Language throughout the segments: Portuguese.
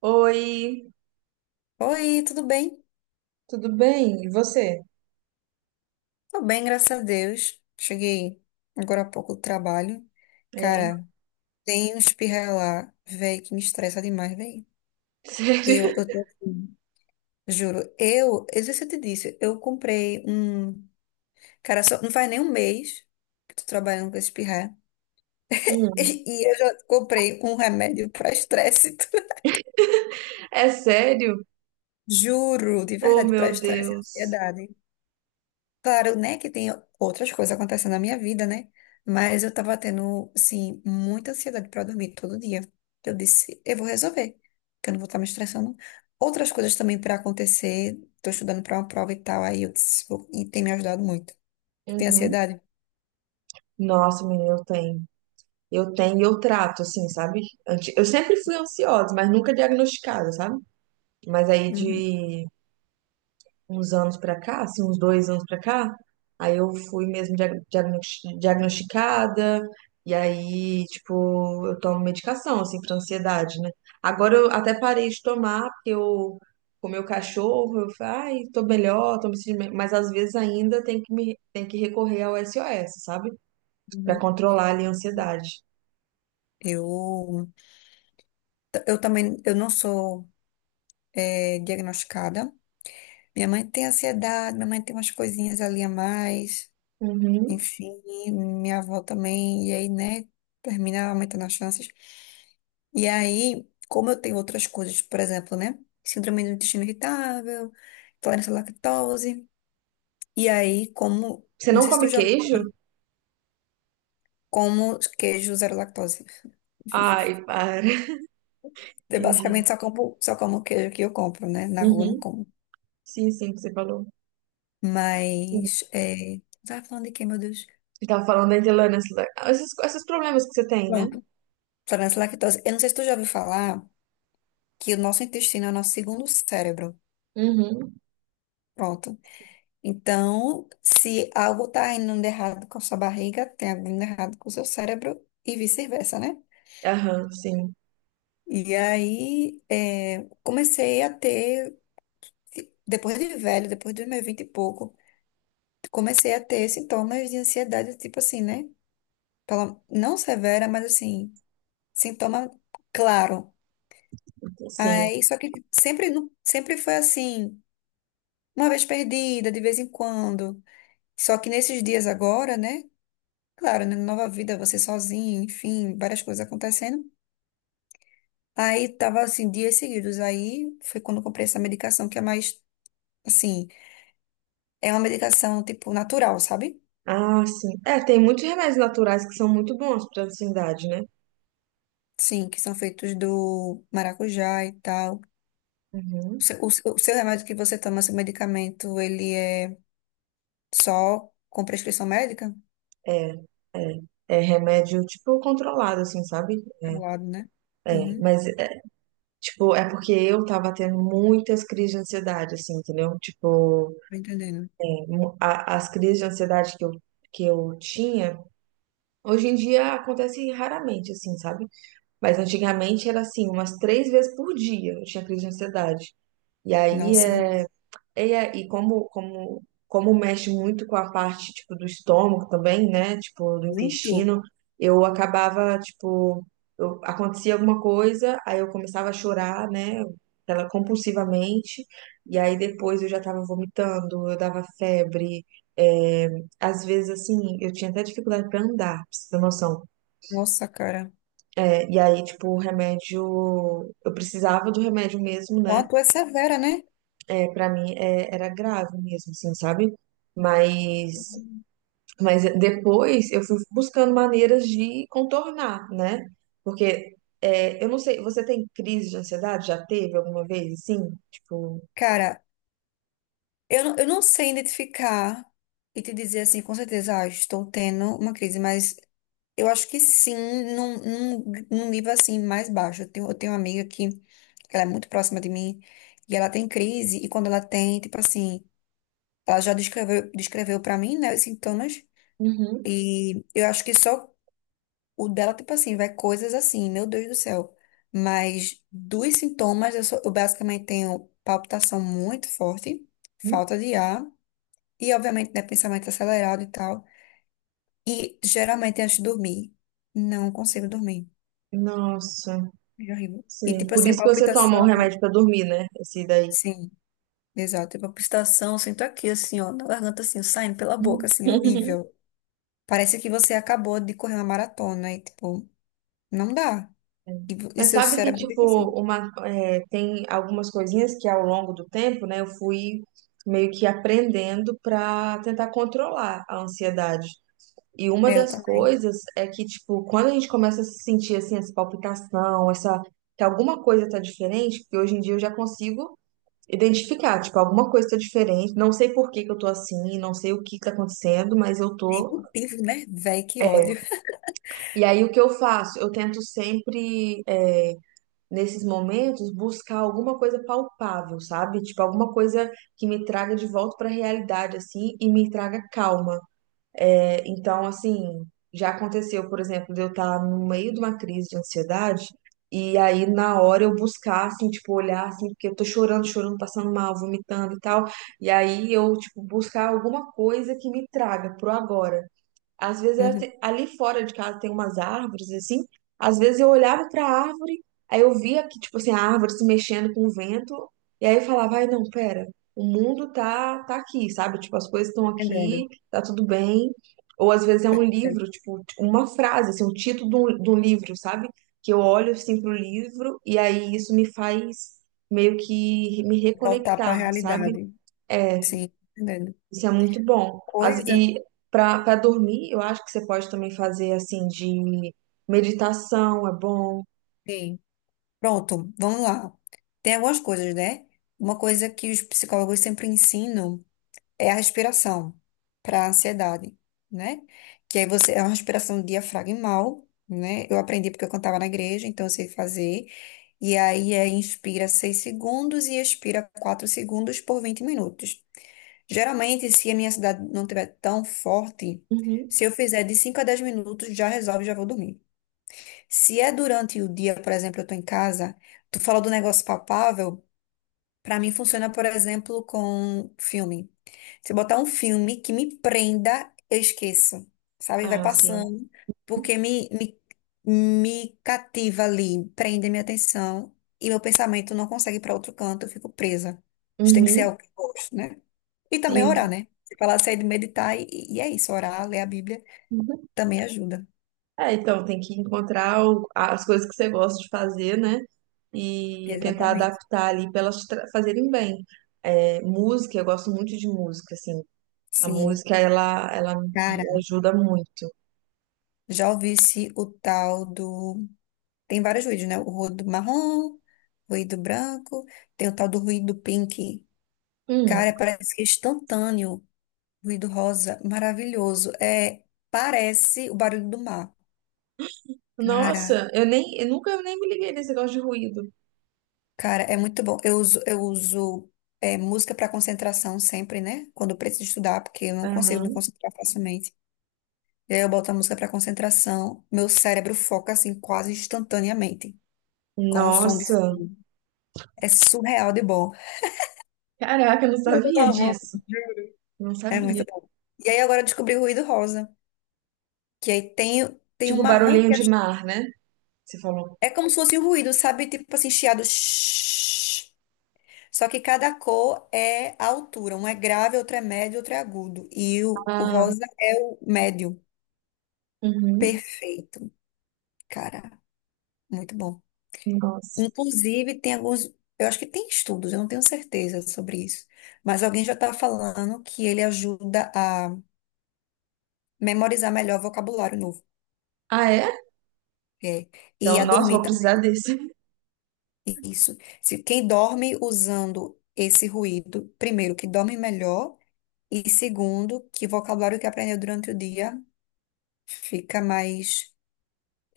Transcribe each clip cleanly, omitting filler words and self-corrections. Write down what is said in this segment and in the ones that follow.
Oi, Oi, tudo bem? tudo bem? E você? Tô bem, graças a Deus. Cheguei agora há pouco do trabalho. É. Cara, tem um espirra lá, velho, que me estressa demais, velho. Eu, Sério? eu tô assim, juro. Eu não sei se eu te disse, eu comprei um. Cara, só, não faz nem um mês que tô trabalhando com esse espirra. Hum. E eu já comprei um remédio pra estresse. É sério? Juro, de Oh, verdade, pra meu estresse e Deus. ansiedade. Claro, né, que tem outras coisas acontecendo na minha vida, né? Mas eu tava tendo, assim, muita ansiedade pra dormir todo dia. Eu disse, eu vou resolver, que eu não vou estar me estressando. Outras coisas também pra acontecer, tô estudando pra uma prova e tal, aí eu disse, e tem me ajudado muito. Tu tem Uhum. ansiedade? Nossa, menina, eu tenho. Eu tenho e eu trato, assim, sabe? Eu sempre fui ansiosa, mas nunca diagnosticada, sabe? Mas aí Uhum. de uns anos pra cá, assim, uns 2 anos pra cá, aí eu fui mesmo diagnosticada, e aí, tipo, eu tomo medicação, assim, pra ansiedade, né? Agora eu até parei de tomar, porque eu comi o cachorro, eu falei, ai, tô melhor, tô me sentindo melhor", mas às vezes ainda tem que recorrer ao SOS, sabe? Pra Uhum. controlar ali a ansiedade. Eu, eu também, eu não sou diagnosticada. Minha mãe tem ansiedade, minha mãe tem umas coisinhas ali a mais. Uhum. Enfim, e minha avó também, e aí, né, termina aumentando as chances. E aí, como eu tenho outras coisas, por exemplo, né, síndrome do intestino irritável, intolerância à lactose, e aí, como, Você não não sei se tu come já queijo? como queijo zero lactose. Ai, para. Eu Entendi. basicamente só como queijo que eu compro, né, na rua eu não Uhum. como. Sim, sim, que você falou. Mas, é... Tava falando de quê, meu Deus? Eu tava falando da Indiana, esses problemas que você tem, né? Pronto, intolerância à lactose. Eu não sei se tu já ouviu falar que o nosso intestino é o nosso segundo cérebro. Uhum. Pronto. Então, se algo está indo de errado com a sua barriga, tem algo indo errado com o seu cérebro e vice-versa, né? Aham, sim, E aí, comecei a ter, depois de velho, depois dos meus vinte e pouco, comecei a ter sintomas de ansiedade, tipo assim, né? Não severa, mas assim, sintoma claro. sim. Aí, só que sempre, sempre foi assim, uma vez perdida, de vez em quando. Só que nesses dias agora, né? Claro, né? Nova vida, você sozinho, enfim, várias coisas acontecendo. Aí tava assim, dias seguidos. Aí foi quando eu comprei essa medicação que é mais, assim, é uma medicação tipo natural, sabe? Ah, sim. É, tem muitos remédios naturais que são muito bons pra ansiedade, né? Sim, que são feitos do maracujá e tal. O Uhum. seu, o seu o seu remédio que você toma, seu medicamento, ele é só com prescrição médica? É, é. É remédio, tipo, controlado, assim, sabe? Claro, né? É, Uhum, mas, é, tipo, é porque eu tava tendo muitas crises de ansiedade, assim, entendeu? Tipo, tô entendendo. As crises de ansiedade que eu tinha, hoje em dia acontecem raramente, assim, sabe? Mas antigamente era assim, umas três vezes por dia eu tinha crise de ansiedade. E aí Nossa, e como mexe muito com a parte tipo do estômago também, né? Tipo, do muito. intestino, eu acabava, tipo, acontecia alguma coisa, aí eu começava a chorar, né? Ela compulsivamente, e aí depois eu já tava vomitando, eu dava febre, é, às vezes assim, eu tinha até dificuldade para andar, pra você ter noção. Nossa, cara. É, e aí, tipo, o remédio, eu precisava do remédio mesmo, né? Não, tu é severa, né? É, para mim era grave mesmo, assim, sabe? Mas, Uhum. mas depois eu fui buscando maneiras de contornar, né? Porque eu não sei, você tem crise de ansiedade? Já teve alguma vez, assim? Tipo, Cara, eu não sei identificar e te dizer assim, com certeza, ah, estou tendo uma crise, mas eu acho que sim, num, num nível assim mais baixo. Eu tenho uma amiga que ela é muito próxima de mim e ela tem crise, e quando ela tem, tipo assim, ela já descreveu para mim, né, os sintomas, Uhum. e eu acho que só o dela, tipo assim, vai coisas assim, meu Deus do céu. Mas dos sintomas, eu basicamente tenho palpitação muito forte, falta de ar. E, obviamente, né, pensamento acelerado e tal. E, geralmente, antes de dormir, não consigo dormir. Nossa, É horrível. E, sim. tipo Por assim, isso que você toma o palpitação. remédio pra dormir, né? Esse daí. Sim, exato. Tipo, palpitação, eu sinto aqui, assim, ó, na garganta, assim, saindo pela boca, assim, é horrível. Parece que você acabou de correr uma maratona e, tipo, não dá. E, e Mas seu sabe que, cérebro tipo, fica assim. Tem algumas coisinhas que ao longo do tempo, né, eu fui meio que aprendendo pra tentar controlar a ansiedade. E uma É, eu das também. coisas é que, tipo, quando a gente começa a se sentir, assim, essa palpitação, essa, que alguma coisa tá diferente, porque hoje em dia eu já consigo identificar, tipo, alguma coisa tá diferente, não sei por que que eu tô assim, não sei o que que tá acontecendo, mas eu tô. Executivo, né? Véi, que ódio. E aí o que eu faço? Eu tento sempre nesses momentos, buscar alguma coisa palpável, sabe? Tipo, alguma coisa que me traga de volta para a realidade, assim, e me traga calma. É, então, assim, já aconteceu, por exemplo, de eu estar no meio de uma crise de ansiedade. E aí, na hora, eu buscar, assim, tipo, olhar, assim, porque eu tô chorando, chorando, passando mal, vomitando e tal. E aí, eu, tipo, buscar alguma coisa que me traga pro agora. Às vezes Uhum, ali fora de casa tem umas árvores assim. Às vezes eu olhava para a árvore, aí eu via que tipo assim a árvore se mexendo com o vento, e aí eu falava, ai não, pera, o mundo tá aqui, sabe? Tipo as coisas estão tô entendendo. aqui, tá tudo bem. Ou às vezes é Tô um entendendo. livro, tipo uma frase, assim, um título de um livro, sabe? Que eu olho assim pro livro e aí isso me faz meio que me Voltar pra reconectar, sabe? realidade. É, Sim, tô entendendo. isso é muito bom. Coisa. E para dormir, eu acho que você pode também fazer assim de meditação, é bom. Sim. Pronto, vamos lá. Tem algumas coisas, né? Uma coisa que os psicólogos sempre ensinam é a respiração para a ansiedade, né? Que aí você é uma respiração diafragmal, né? Eu aprendi porque eu cantava na igreja, então eu sei fazer. E aí é inspira 6 segundos e expira 4 segundos por 20 minutos. Geralmente, se a minha ansiedade não estiver tão forte, Uhum. se eu fizer de 5 a 10 minutos, já resolve, já vou dormir. Se é durante o dia, por exemplo, eu tô em casa, tu falou do negócio palpável, pra mim funciona, por exemplo, com filme. Se eu botar um filme que me prenda, eu esqueço, sabe? Vai Ah, sim. passando, porque me cativa ali, prende minha atenção e meu pensamento não consegue ir pra outro canto, eu fico presa. Isso tem que ser Uhum. algo que eu gosto, né? E também Sim. orar, né? Você falar, sair de meditar e é isso, orar, ler a Bíblia Uhum. também ajuda. É, então tem que encontrar as coisas que você gosta de fazer, né? E tentar Exatamente. adaptar ali para elas fazerem bem. É, música, eu gosto muito de música, assim. A Sim. música, ela me Cara, ajuda muito. já ouvisse o tal do. Tem vários ruídos, né? O ruído marrom, ruído branco, tem o tal do ruído pink. Cara, Hum. parece que é instantâneo. Ruído rosa, maravilhoso. É, parece o barulho do mar. Cara, Nossa, eu nunca nem me liguei nesse negócio de ruído. cara, é muito bom. Eu uso música para concentração sempre, né? Quando eu preciso estudar, porque eu não consigo me Aham. concentrar facilmente. E aí eu boto a música para concentração, meu cérebro foca assim quase instantaneamente, com o som de Nossa. fundo. É surreal de bom. Caraca, eu não Eu sabia amo. disso. Não É sabia. muito bom. E aí agora eu descobri o ruído rosa, que aí tem um Tipo marrom barulhinho que é de mar, né? Você falou. Como se fosse um ruído, sabe? Tipo assim, chiado. Shhh. Só que cada cor é a altura. Um é grave, outro é médio, outro é agudo. E o Ah, rosa é o médio. uhum. Perfeito. Cara, muito bom. Nossa. Inclusive, tem alguns. Eu acho que tem estudos, eu não tenho certeza sobre isso. Mas alguém já está falando que ele ajuda a memorizar melhor vocabulário novo. Ah, é? É. E Então, a nossa, dormir vou também. precisar desse. Isso. Se quem dorme usando esse ruído, primeiro, que dorme melhor, e segundo, que o vocabulário que aprendeu durante o dia fica mais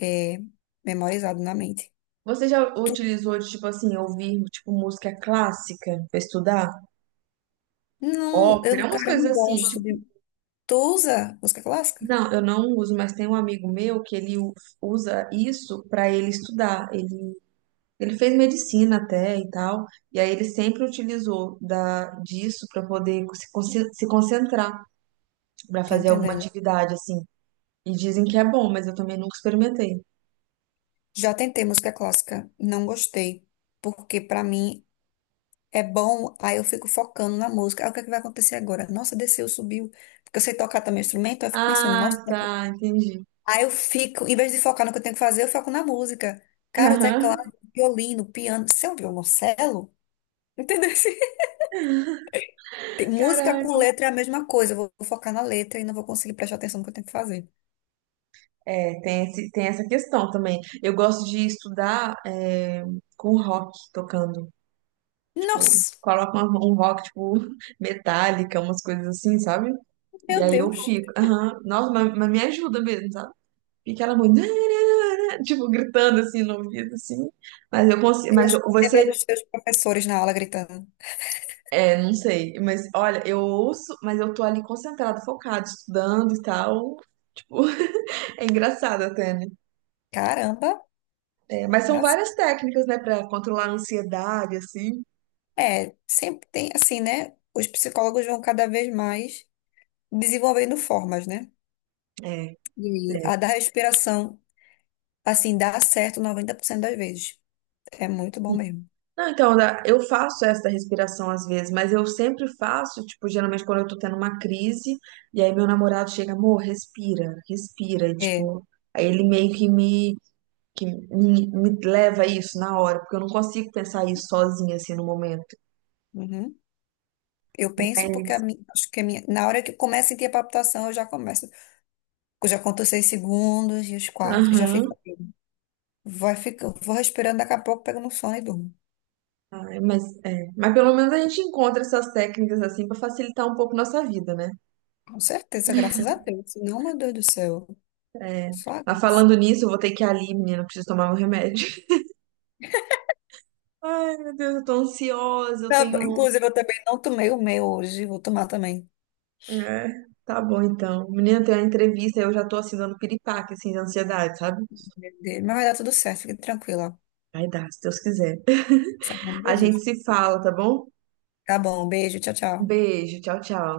é, memorizado na mente. Você já Tu, utilizou de, tipo assim, ouvir, tipo, música clássica pra estudar? não, eu, Ópera, no umas cara, coisas não assim, gosto tipo. de. Tu usa música clássica? Não, eu não uso, mas tem um amigo meu que ele usa isso pra ele estudar. Ele fez medicina até e tal, e aí ele sempre utilizou disso pra poder se concentrar. Pra Tô fazer alguma entendendo. atividade, assim. E dizem que é bom, mas eu também nunca experimentei. Já tentei música clássica, não gostei, porque pra mim é bom, aí eu fico focando na música. Aí o que é que vai acontecer agora? Nossa, desceu, subiu. Porque eu sei tocar também instrumento, aí eu fico pensando, nossa, Ah, tá, entendi. aí eu fico, em vez de focar no que eu tenho que fazer, eu foco na música. Cara, o teclado, Aham. o violino, o piano. Isso é um violoncelo? Entendeu? Música com Caraca. letra é a mesma coisa. Eu vou focar na letra e não vou conseguir prestar atenção no que eu tenho que fazer. É, tem essa questão também. Eu gosto de estudar com rock tocando. Tipo, Nossa, coloca um rock, tipo, metálica, umas coisas assim, sabe? E meu aí eu Deus. fico, aham, nossa, mas me ajuda mesmo, sabe? Fica ela muito, tipo, gritando assim no ouvido, assim. Mas eu consigo, Eu mas acho eu- que lembrei você dos seus professores na aula gritando. É, não sei, mas olha, eu ouço, mas eu tô ali concentrada, focada, estudando e tal. Tipo, é engraçado até, né? Caramba, É, mas são arrasou. várias técnicas, né, pra controlar a ansiedade, assim. É, sempre tem assim, né? Os psicólogos vão cada vez mais desenvolvendo formas, né? É, E é. a da respiração, assim, dá certo 90% das vezes. É muito bom mesmo. Não, então, eu faço essa respiração às vezes, mas eu sempre faço, tipo, geralmente quando eu tô tendo uma crise, e aí meu namorado chega, amor, respira, respira, e, É, tipo, aí ele meio que me leva a isso na hora, porque eu não consigo pensar isso sozinha, assim, no momento. uhum. Eu penso porque a minha, acho que a minha, na hora que começa a sentir a palpitação, eu já começo. Eu já conto os 6 segundos e os quatro, já fica. Aham. Vai ficar vou respirando, daqui a pouco pego no sono e durmo. Ai, mas, é. Mas pelo menos a gente encontra essas técnicas assim pra facilitar um pouco nossa vida, né? Com certeza, graças a Deus. Senão, meu Deus do céu, É. só a Mas graça. falando nisso, eu vou ter que ir ali, menina, preciso tomar meu remédio. Ai, meu Deus, eu tô ansiosa, eu Tá bom. tenho. Inclusive, eu também não tomei o meu hoje, vou tomar também. É, tá bom então. Menina, tem uma entrevista, eu já tô assim dando piripaque, assim, de ansiedade, sabe? Dele, mas vai dar tudo certo, fique tranquila. Vai dar, se Deus quiser. Certo, em nome de A gente Jesus. se fala, tá bom? Tá bom, beijo, tchau, Um tchau. beijo, tchau, tchau.